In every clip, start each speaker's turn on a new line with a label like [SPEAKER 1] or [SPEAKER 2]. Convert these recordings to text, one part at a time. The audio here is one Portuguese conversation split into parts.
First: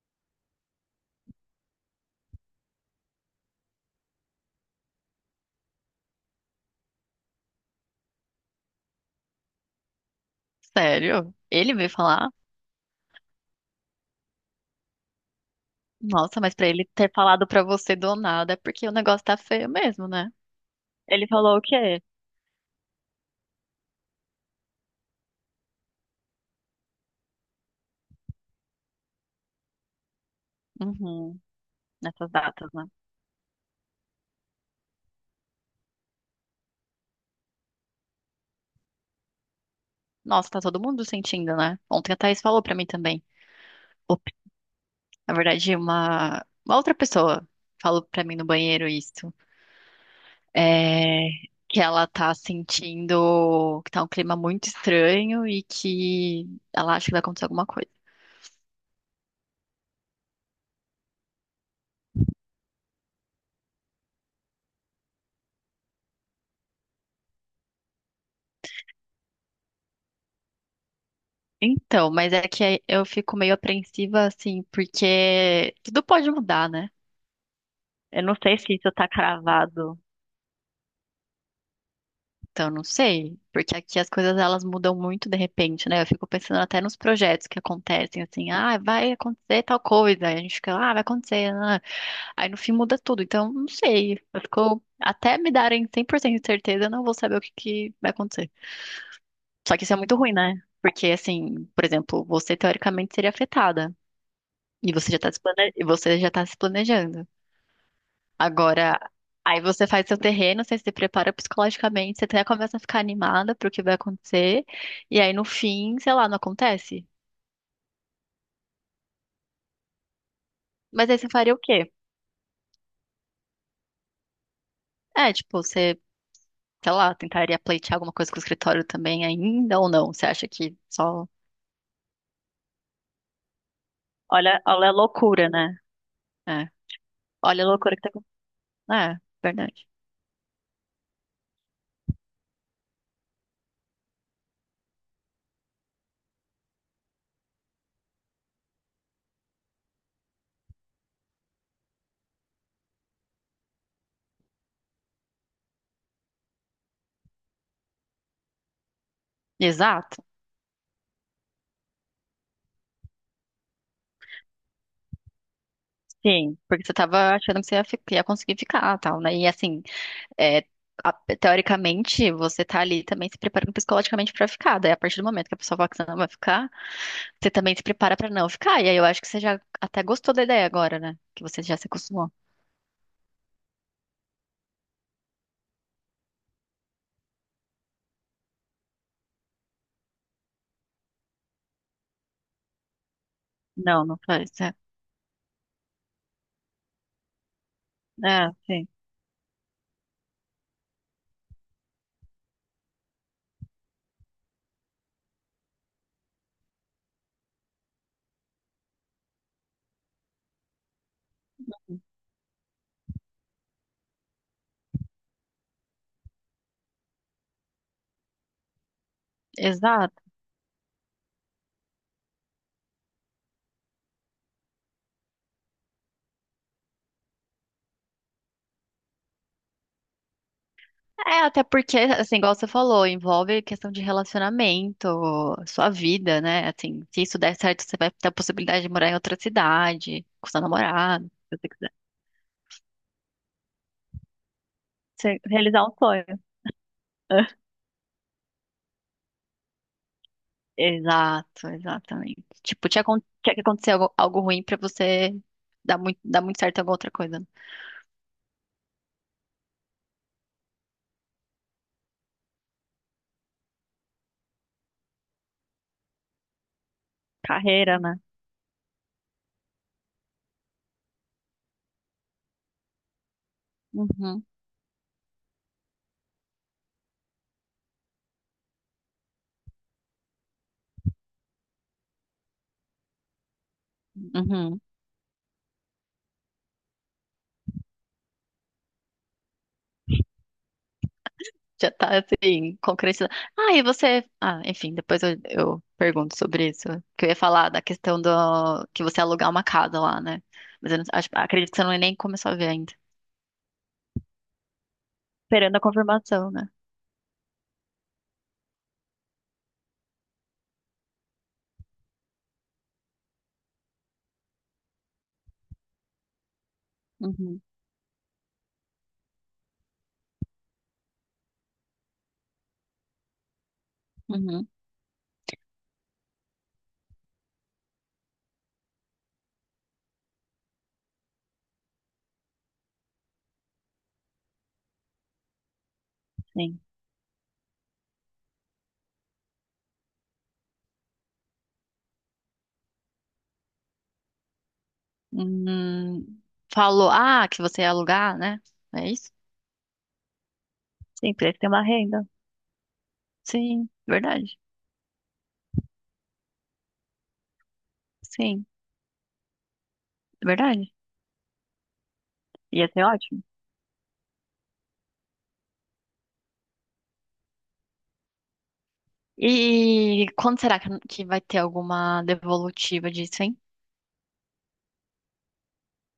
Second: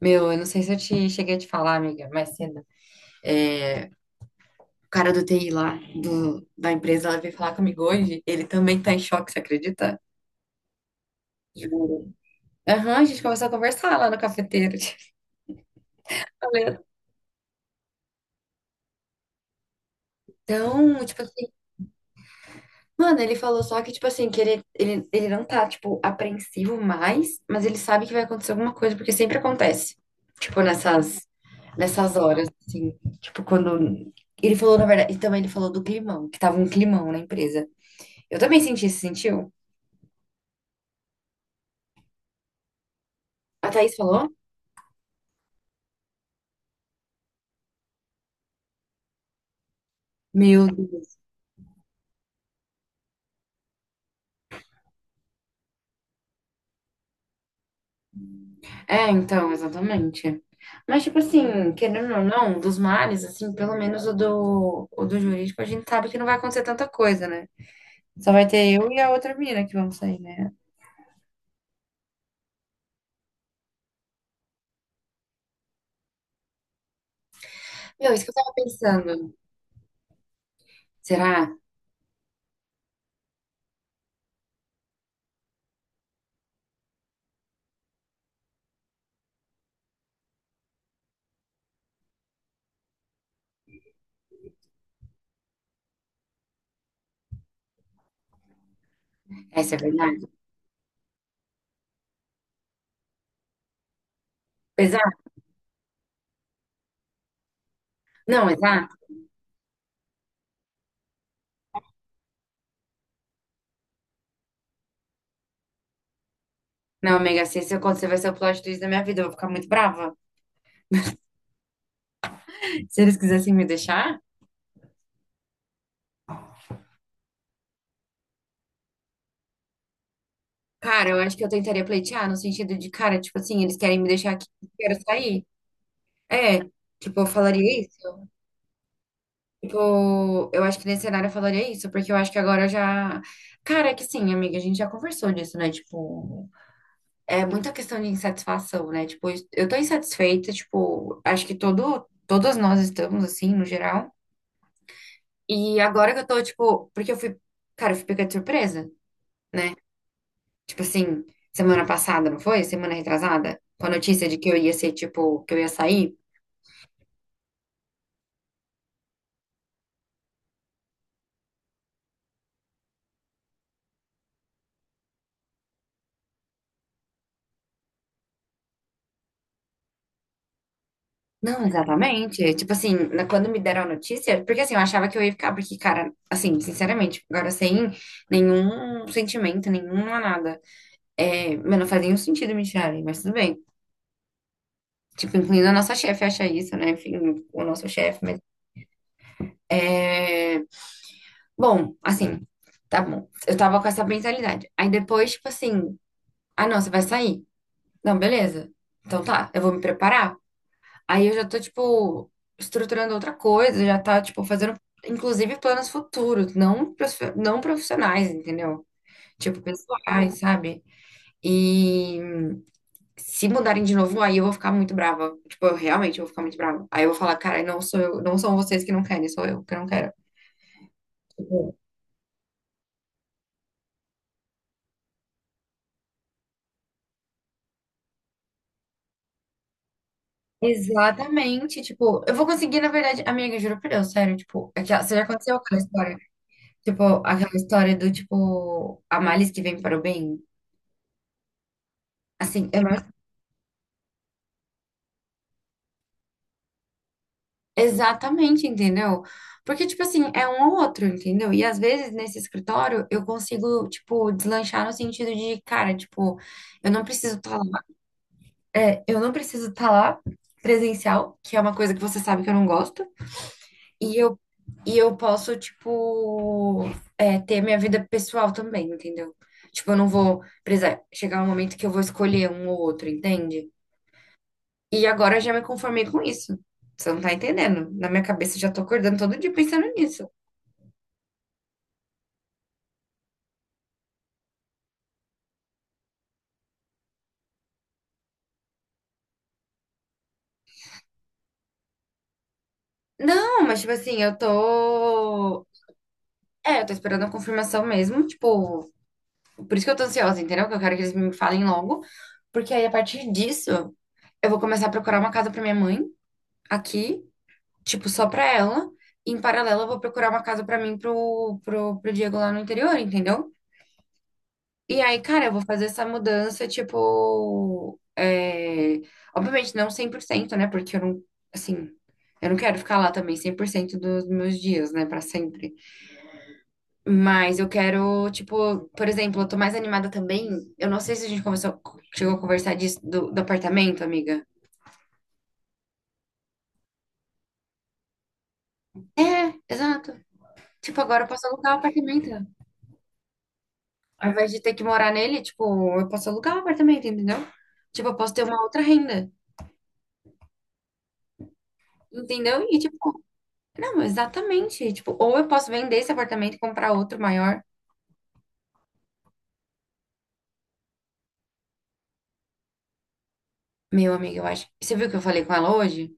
[SPEAKER 1] Meu, eu não sei se eu te cheguei a te falar, amiga, mais cedo. O cara do TI lá, da empresa, ela veio falar comigo hoje. Ele também tá em choque, você acredita?
[SPEAKER 2] Sério? Ele veio
[SPEAKER 1] Juro.
[SPEAKER 2] falar?
[SPEAKER 1] Aham, a gente começou a conversar lá no cafeteiro. Tipo,
[SPEAKER 2] Nossa, mas pra
[SPEAKER 1] falando.
[SPEAKER 2] ele ter falado pra você do nada é porque o negócio tá feio mesmo, né?
[SPEAKER 1] Então, tipo
[SPEAKER 2] Ele
[SPEAKER 1] assim,
[SPEAKER 2] falou o quê?
[SPEAKER 1] mano, ele falou só que, tipo assim, que ele não tá, tipo, apreensivo mais, mas ele sabe que vai acontecer alguma coisa, porque sempre acontece. Tipo, nessas,
[SPEAKER 2] Uhum,
[SPEAKER 1] nessas
[SPEAKER 2] nessas
[SPEAKER 1] horas,
[SPEAKER 2] datas, né?
[SPEAKER 1] assim, tipo, quando. Ele falou, na verdade, e também ele falou do climão, que tava um climão na empresa. Eu também senti, você sentiu?
[SPEAKER 2] Nossa, tá todo mundo sentindo, né? Ontem a Thaís falou pra mim também.
[SPEAKER 1] A Thaís
[SPEAKER 2] Op,
[SPEAKER 1] falou?
[SPEAKER 2] na verdade, uma outra pessoa falou pra mim no banheiro isso.
[SPEAKER 1] Meu Deus.
[SPEAKER 2] É, que ela tá sentindo que tá um clima muito estranho e que ela acha que vai acontecer alguma coisa.
[SPEAKER 1] É, então, exatamente. Mas, tipo assim, querendo ou não, dos males, assim, pelo menos o do jurídico, a gente sabe que não vai acontecer tanta coisa, né? Só vai ter eu e a outra mina que vamos sair, né?
[SPEAKER 2] Então, mas é que aí eu fico meio apreensiva, assim, porque tudo pode mudar, né?
[SPEAKER 1] Meu,
[SPEAKER 2] Eu
[SPEAKER 1] isso que eu
[SPEAKER 2] não
[SPEAKER 1] tava
[SPEAKER 2] sei se isso tá
[SPEAKER 1] pensando.
[SPEAKER 2] cravado,
[SPEAKER 1] Será?
[SPEAKER 2] então eu não sei, porque aqui as coisas elas mudam muito de repente, né? Eu fico pensando até nos projetos que acontecem, assim, ah, vai acontecer tal coisa, aí a gente fica, ah, vai acontecer, ah. Aí no fim muda tudo, então não sei, eu fico, até me darem 100% de certeza, eu não vou saber o que que vai acontecer.
[SPEAKER 1] Essa
[SPEAKER 2] Só
[SPEAKER 1] é
[SPEAKER 2] que isso é muito
[SPEAKER 1] verdade?
[SPEAKER 2] ruim, né? Porque, assim, por exemplo, você teoricamente seria afetada. E você já está
[SPEAKER 1] Exato?
[SPEAKER 2] se plane... e você já tá se planejando.
[SPEAKER 1] Não, exato?
[SPEAKER 2] Agora, aí você faz seu terreno, você se prepara psicologicamente, você até começa a ficar animada pro que vai acontecer, e aí no fim, sei lá, não acontece.
[SPEAKER 1] Não, Mega, se isso acontecer, vai ser o plot twist da minha vida. Eu vou ficar muito brava.
[SPEAKER 2] Mas aí você faria o quê?
[SPEAKER 1] Se eles quisessem me deixar,
[SPEAKER 2] É, tipo, você, sei lá, tentaria pleitear alguma coisa com o escritório também ainda ou não? Você acha que
[SPEAKER 1] cara, eu
[SPEAKER 2] só.
[SPEAKER 1] acho que eu tentaria pleitear, no sentido de, cara, tipo assim, eles querem me deixar aqui,
[SPEAKER 2] Olha,
[SPEAKER 1] eu
[SPEAKER 2] olha a
[SPEAKER 1] quero sair.
[SPEAKER 2] loucura, né?
[SPEAKER 1] É,
[SPEAKER 2] É.
[SPEAKER 1] tipo, eu
[SPEAKER 2] Olha a
[SPEAKER 1] falaria
[SPEAKER 2] loucura
[SPEAKER 1] isso.
[SPEAKER 2] que tá acontecendo. É, verdade.
[SPEAKER 1] Tipo, eu acho que nesse cenário eu falaria isso, porque eu acho que agora eu já. Cara, é que sim, amiga, a gente já conversou disso, né? Tipo, é muita questão de insatisfação, né? Tipo, eu tô insatisfeita, tipo, acho que todas nós estamos, assim, no geral. E agora que eu tô, tipo, porque eu fui, cara, eu fui pega de surpresa, né?
[SPEAKER 2] Exato.
[SPEAKER 1] Tipo assim, semana passada, não foi? Semana retrasada, com a notícia de que eu ia ser, tipo, que eu ia sair.
[SPEAKER 2] Sim, porque você tava achando que você ia, ia conseguir ficar, tal, né? E assim, é, a- teoricamente, você tá ali também se preparando psicologicamente pra ficar. Daí, a partir do momento que a pessoa fala que você não vai ficar, você também se prepara pra não ficar. E aí eu acho que você já até gostou da ideia agora, né? Que você
[SPEAKER 1] Não,
[SPEAKER 2] já se acostumou.
[SPEAKER 1] exatamente. Tipo assim, na- quando me deram a notícia, porque assim, eu achava que eu ia ficar, porque, cara, assim, sinceramente, agora sem nenhum sentimento, nenhuma nada. É, mas não faz nenhum sentido me tirarem, mas tudo bem.
[SPEAKER 2] Não, não faz. É,
[SPEAKER 1] Tipo, incluindo a nossa chefe acha isso, né? Enfim, o nosso chefe, mas.
[SPEAKER 2] é, sim.
[SPEAKER 1] É... Bom, assim, tá bom. Eu tava com essa mentalidade. Aí depois, tipo assim, ah, não, você vai sair. Não, beleza. Então tá, eu vou me preparar. Aí eu já tô, tipo, estruturando outra coisa, já tá, tipo, fazendo, inclusive, planos futuros, não, profi- não profissionais, entendeu? Tipo,
[SPEAKER 2] Exato.
[SPEAKER 1] pessoais, sabe? E se mudarem de novo, aí eu vou ficar muito brava. Tipo, eu realmente vou ficar muito brava. Aí eu vou falar, cara, não sou eu, não são vocês que não querem, sou eu que não quero.
[SPEAKER 2] É, até
[SPEAKER 1] Tipo,
[SPEAKER 2] porque, assim, igual você falou, envolve questão de relacionamento, sua vida, né? Assim, se isso der certo, você vai ter a possibilidade de morar em outra cidade, com seu namorado, se você
[SPEAKER 1] exatamente,
[SPEAKER 2] quiser.
[SPEAKER 1] tipo, eu vou conseguir, na verdade, amiga, juro por Deus, sério, tipo, aquela, você já
[SPEAKER 2] Você
[SPEAKER 1] aconteceu aquela
[SPEAKER 2] realizar um
[SPEAKER 1] história,
[SPEAKER 2] sonho.
[SPEAKER 1] tipo, aquela história do, tipo, a malice que vem para o bem?
[SPEAKER 2] Exato, exatamente.
[SPEAKER 1] Assim, eu
[SPEAKER 2] Tipo,
[SPEAKER 1] não
[SPEAKER 2] tinha, tinha que acontecer algo, algo ruim pra você dar muito certo em alguma outra coisa.
[SPEAKER 1] exatamente, entendeu? Porque, tipo assim, é um ou outro, entendeu? E às vezes nesse escritório eu consigo, tipo, deslanchar no sentido de, cara, tipo, eu não preciso estar lá,
[SPEAKER 2] Carreira, né?
[SPEAKER 1] é, eu não preciso estar lá presencial, que é uma coisa que você sabe que eu não gosto, e eu,
[SPEAKER 2] Uhum,
[SPEAKER 1] e eu posso, tipo, é, ter minha vida pessoal também, entendeu? Tipo, eu não vou precisar chegar um momento que eu vou escolher um ou outro, entende?
[SPEAKER 2] uhum.
[SPEAKER 1] E agora eu já me conformei com isso. Você não tá entendendo. Na minha cabeça eu já tô acordando todo dia pensando nisso.
[SPEAKER 2] Já tá assim, concretizado. Ah, e você. Ah, enfim, depois eu pergunto sobre isso. Que eu ia falar da questão do que você alugar uma casa lá, né? Mas eu não, acredito que você não nem começou a ver ainda.
[SPEAKER 1] Não, mas tipo assim, eu tô.
[SPEAKER 2] Esperando a confirmação, né?
[SPEAKER 1] É, eu tô esperando a confirmação mesmo. Tipo, por isso que eu tô ansiosa, entendeu? Que eu quero que eles me falem logo. Porque aí a partir disso, eu vou começar a procurar uma casa pra minha mãe aqui,
[SPEAKER 2] Uhum,
[SPEAKER 1] tipo, só pra ela. E em paralelo, eu vou procurar uma casa pra mim pro, pro Diego lá no interior, entendeu?
[SPEAKER 2] uhum,
[SPEAKER 1] E aí, cara, eu vou fazer essa mudança, tipo, é... obviamente não cem por cento, né? Porque eu não, assim, eu não quero ficar lá também 100% dos meus dias, né, pra sempre.
[SPEAKER 2] sim.
[SPEAKER 1] Mas eu quero, tipo, por exemplo, eu tô mais animada também. Eu não sei se a gente conversou, chegou a conversar disso do, do apartamento, amiga.
[SPEAKER 2] Hum, falou, ah, que você ia alugar, né? É isso?
[SPEAKER 1] É, exato. Tipo, agora eu
[SPEAKER 2] Sim,
[SPEAKER 1] posso
[SPEAKER 2] precisa ter
[SPEAKER 1] alugar o
[SPEAKER 2] uma renda.
[SPEAKER 1] apartamento.
[SPEAKER 2] Sim,
[SPEAKER 1] Ao invés
[SPEAKER 2] verdade.
[SPEAKER 1] de ter que morar nele, tipo, eu posso alugar o apartamento, entendeu? Tipo, eu posso ter uma
[SPEAKER 2] Sim,
[SPEAKER 1] outra renda,
[SPEAKER 2] verdade.
[SPEAKER 1] entendeu? E,
[SPEAKER 2] Ia ser
[SPEAKER 1] tipo,
[SPEAKER 2] ótimo.
[SPEAKER 1] não, exatamente. Tipo, ou eu posso vender esse apartamento e comprar outro maior.
[SPEAKER 2] E quando será que vai ter alguma devolutiva disso, hein?
[SPEAKER 1] Meu amigo, eu acho. Você viu que eu falei com ela hoje?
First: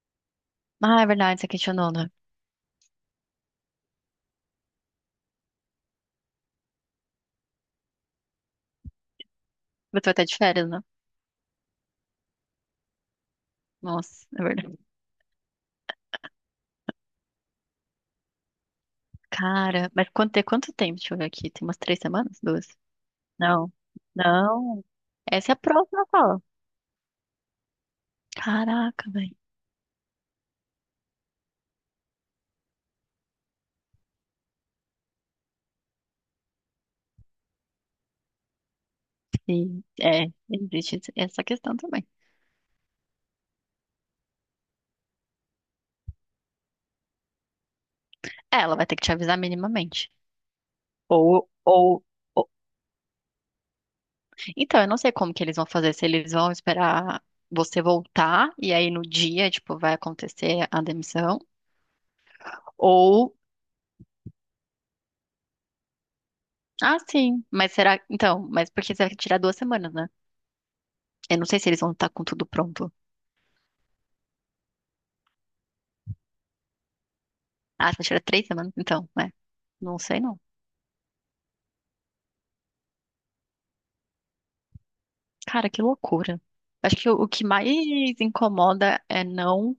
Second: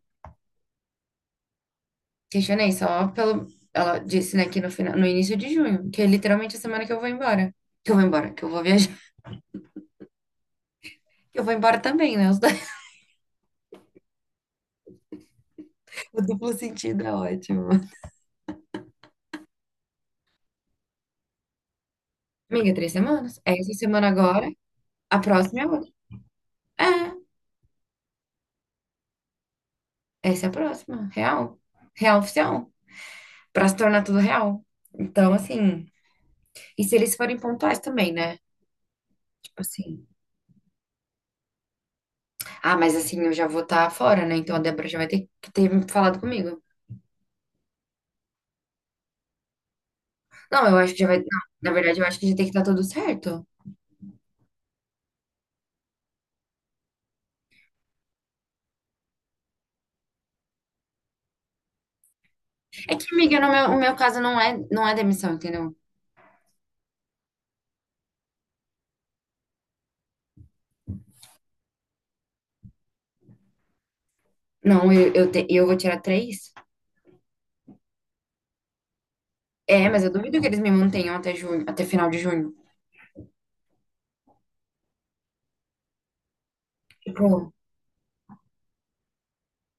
[SPEAKER 2] Ah, é verdade, você questionou, né?
[SPEAKER 1] Questionei só pelo. Ela disse, né, que no final, no início de junho, que é literalmente a semana que eu vou embora. Que eu vou embora, que eu vou viajar.
[SPEAKER 2] Você vai estar de férias, né?
[SPEAKER 1] Que eu vou embora também, né? Os dois-
[SPEAKER 2] Nossa, é verdade.
[SPEAKER 1] O duplo sentido é ótimo.
[SPEAKER 2] Cara, mas quanto, tem quanto tempo? Deixa eu ver aqui. Tem umas três semanas? Duas?
[SPEAKER 1] Amiga, três semanas. É
[SPEAKER 2] Não.
[SPEAKER 1] essa semana agora.
[SPEAKER 2] Não.
[SPEAKER 1] A
[SPEAKER 2] Essa é a
[SPEAKER 1] próxima é outra.
[SPEAKER 2] próxima fala.
[SPEAKER 1] É,
[SPEAKER 2] Caraca, velho.
[SPEAKER 1] essa é a próxima. Real. Real oficial. Pra se tornar tudo real. Então, assim. E se eles forem pontuais também, né? Tipo
[SPEAKER 2] Sim,
[SPEAKER 1] assim.
[SPEAKER 2] é, existe essa questão também.
[SPEAKER 1] Ah, mas assim, eu já vou estar fora, né? Então a Débora já vai ter que ter falado comigo.
[SPEAKER 2] É, ela vai ter que te avisar minimamente.
[SPEAKER 1] Não, eu acho que já vai. Não,
[SPEAKER 2] Ou,
[SPEAKER 1] na verdade,
[SPEAKER 2] ou,
[SPEAKER 1] eu acho que já tem que estar tudo certo.
[SPEAKER 2] Então, eu não sei como que eles vão fazer, se eles vão esperar você voltar e aí no dia, tipo, vai acontecer a demissão,
[SPEAKER 1] É que,
[SPEAKER 2] ou
[SPEAKER 1] amiga, no meu, o meu caso não é, não é demissão, entendeu?
[SPEAKER 2] ah, sim, mas será então, mas porque você vai tirar duas semanas, né? Eu não sei se eles vão estar com tudo pronto.
[SPEAKER 1] Não, eu vou tirar três.
[SPEAKER 2] Ah, você vai tirar três semanas, então, é.
[SPEAKER 1] É,
[SPEAKER 2] Não
[SPEAKER 1] mas eu
[SPEAKER 2] sei não.
[SPEAKER 1] duvido que eles me mantenham até junho, até final de junho.
[SPEAKER 2] Cara, que loucura. Acho que o que
[SPEAKER 1] Tipo,
[SPEAKER 2] mais incomoda é não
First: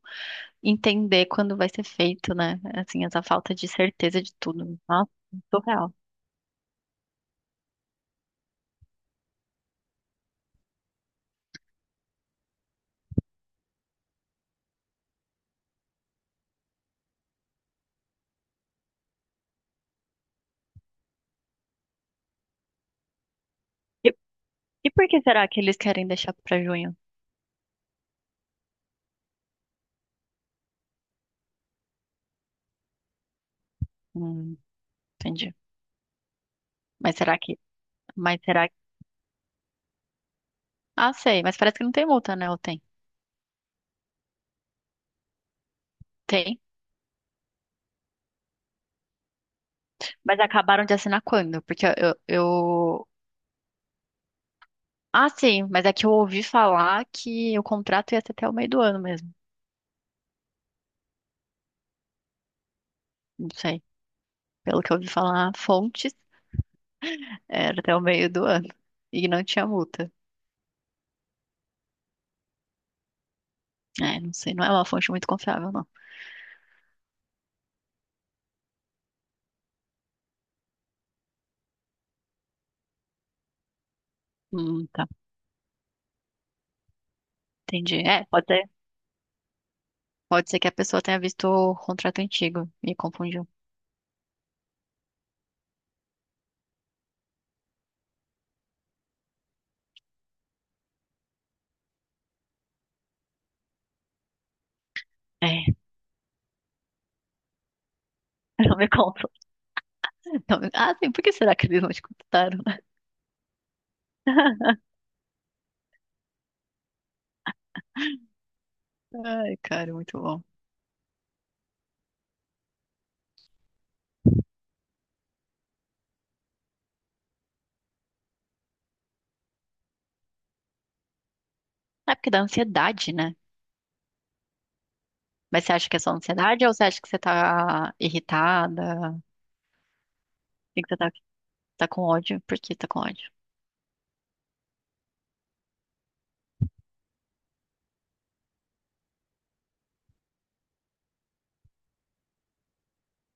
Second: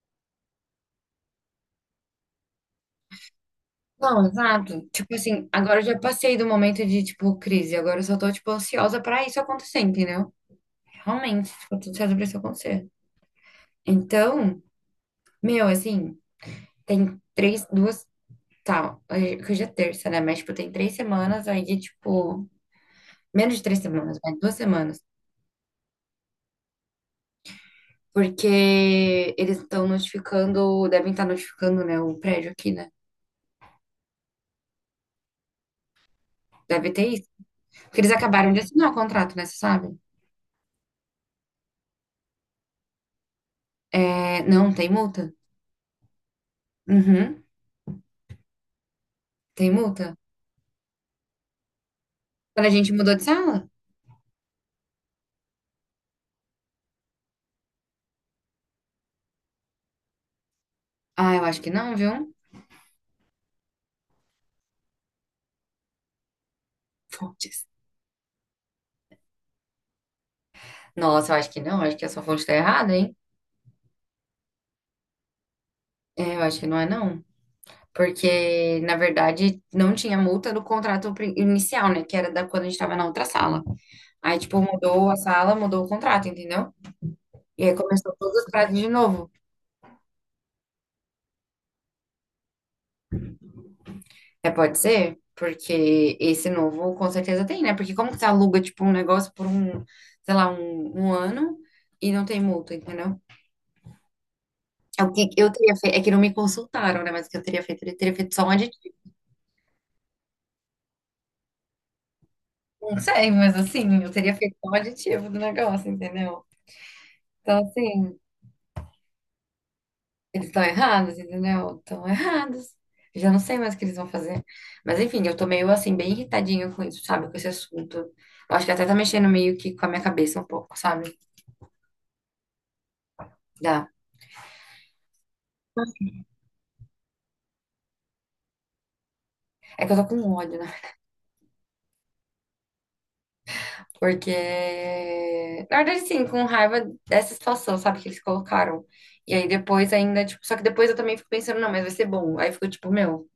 [SPEAKER 2] entender quando vai ser feito, né? Assim, essa falta de certeza
[SPEAKER 1] não,
[SPEAKER 2] de tudo.
[SPEAKER 1] exato.
[SPEAKER 2] Nossa,
[SPEAKER 1] Tipo assim, agora eu
[SPEAKER 2] surreal.
[SPEAKER 1] já passei do momento de, tipo, crise. Agora eu só tô, tipo, ansiosa pra isso acontecer, entendeu? Realmente, ficou tudo certo pra isso acontecer. Então, meu, assim, tem três, duas. Tá, hoje, porque hoje é terça, né? Mas, tipo, tem três semanas aí de, tipo, menos de três
[SPEAKER 2] E,
[SPEAKER 1] semanas, mas duas
[SPEAKER 2] e
[SPEAKER 1] semanas.
[SPEAKER 2] por que será que eles querem deixar pra junho?
[SPEAKER 1] Porque eles estão notificando, devem estar notificando, né, o prédio aqui, né?
[SPEAKER 2] Hum, entendi.
[SPEAKER 1] Deve ter
[SPEAKER 2] Mas
[SPEAKER 1] isso.
[SPEAKER 2] será que.
[SPEAKER 1] Porque eles
[SPEAKER 2] Mas
[SPEAKER 1] acabaram de
[SPEAKER 2] será que.
[SPEAKER 1] assinar o contrato, né? Você sabe?
[SPEAKER 2] Ah, sei, mas parece que não tem multa, né? Ou tem?
[SPEAKER 1] É, não, tem multa.
[SPEAKER 2] Tem.
[SPEAKER 1] Uhum, tem multa.
[SPEAKER 2] Mas acabaram de assinar quando? Porque eu,
[SPEAKER 1] Quando a gente
[SPEAKER 2] eu.
[SPEAKER 1] mudou de sala?
[SPEAKER 2] Ah, sim, mas é que eu ouvi falar que o contrato ia ser até o meio do ano mesmo.
[SPEAKER 1] Ah, eu acho que não, viu?
[SPEAKER 2] Não sei. Pelo que eu ouvi falar, fontes
[SPEAKER 1] Fontes.
[SPEAKER 2] era até o meio do ano. E não tinha multa.
[SPEAKER 1] Nossa, eu acho que não. Eu acho que essa fonte tá errada, hein?
[SPEAKER 2] É, não sei, não é uma fonte muito confiável, não.
[SPEAKER 1] É, eu acho que não é, não. Porque, na verdade, não tinha multa do contrato pri- inicial, né? Que era da quando a gente tava na outra sala. Aí, tipo,
[SPEAKER 2] Tá.
[SPEAKER 1] mudou a sala, mudou o contrato, entendeu? E aí
[SPEAKER 2] Entendi.
[SPEAKER 1] começou
[SPEAKER 2] É,
[SPEAKER 1] todos
[SPEAKER 2] pode
[SPEAKER 1] os
[SPEAKER 2] ser.
[SPEAKER 1] prazos de novo.
[SPEAKER 2] Pode ser que a pessoa tenha visto o contrato antigo e confundiu.
[SPEAKER 1] É, pode ser? Porque esse novo com certeza tem, né? Porque como que você aluga, tipo, um negócio por um, sei lá, um ano e não tem multa, entendeu? É o que eu
[SPEAKER 2] É,
[SPEAKER 1] teria feito. É que não me consultaram, né? Mas o que eu teria feito? Eu teria feito só um
[SPEAKER 2] não me
[SPEAKER 1] aditivo.
[SPEAKER 2] conta. Não me- Ah, sim, por que será que eles não te contaram, né?
[SPEAKER 1] Não sei, mas assim, eu teria feito só um aditivo do negócio, entendeu? Então, assim.
[SPEAKER 2] Ai, cara, muito bom.
[SPEAKER 1] Eles estão errados, entendeu? Estão errados. Já não sei mais o que eles vão fazer. Mas enfim, eu tô meio assim, bem irritadinha com isso, sabe? Com esse assunto. Eu acho que até tá mexendo meio que com a minha cabeça um pouco, sabe?
[SPEAKER 2] É porque dá ansiedade, né?
[SPEAKER 1] Dá.
[SPEAKER 2] Mas você acha que é só ansiedade ou você acha que você tá irritada?
[SPEAKER 1] É que eu tô com ódio, né?
[SPEAKER 2] E que você tá, tá com ódio? Por que tá com ódio?
[SPEAKER 1] Porque. Na verdade, sim, com raiva dessa situação, sabe? Que eles colocaram. E aí depois ainda, tipo. Só que depois eu também fico pensando, não, mas vai ser bom. Aí eu fico tipo, meu,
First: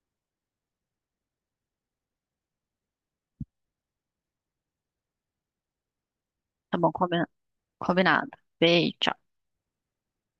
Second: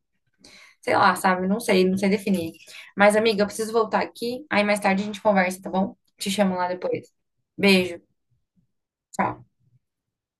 [SPEAKER 1] sei lá, sabe? Não sei, não sei definir. Mas, amiga, eu preciso voltar aqui. Aí mais tarde a gente conversa, tá bom? Te chamo lá
[SPEAKER 2] Tá bom,
[SPEAKER 1] depois. Beijo.
[SPEAKER 2] combinado. Beijo, tchau.
[SPEAKER 1] Tchau.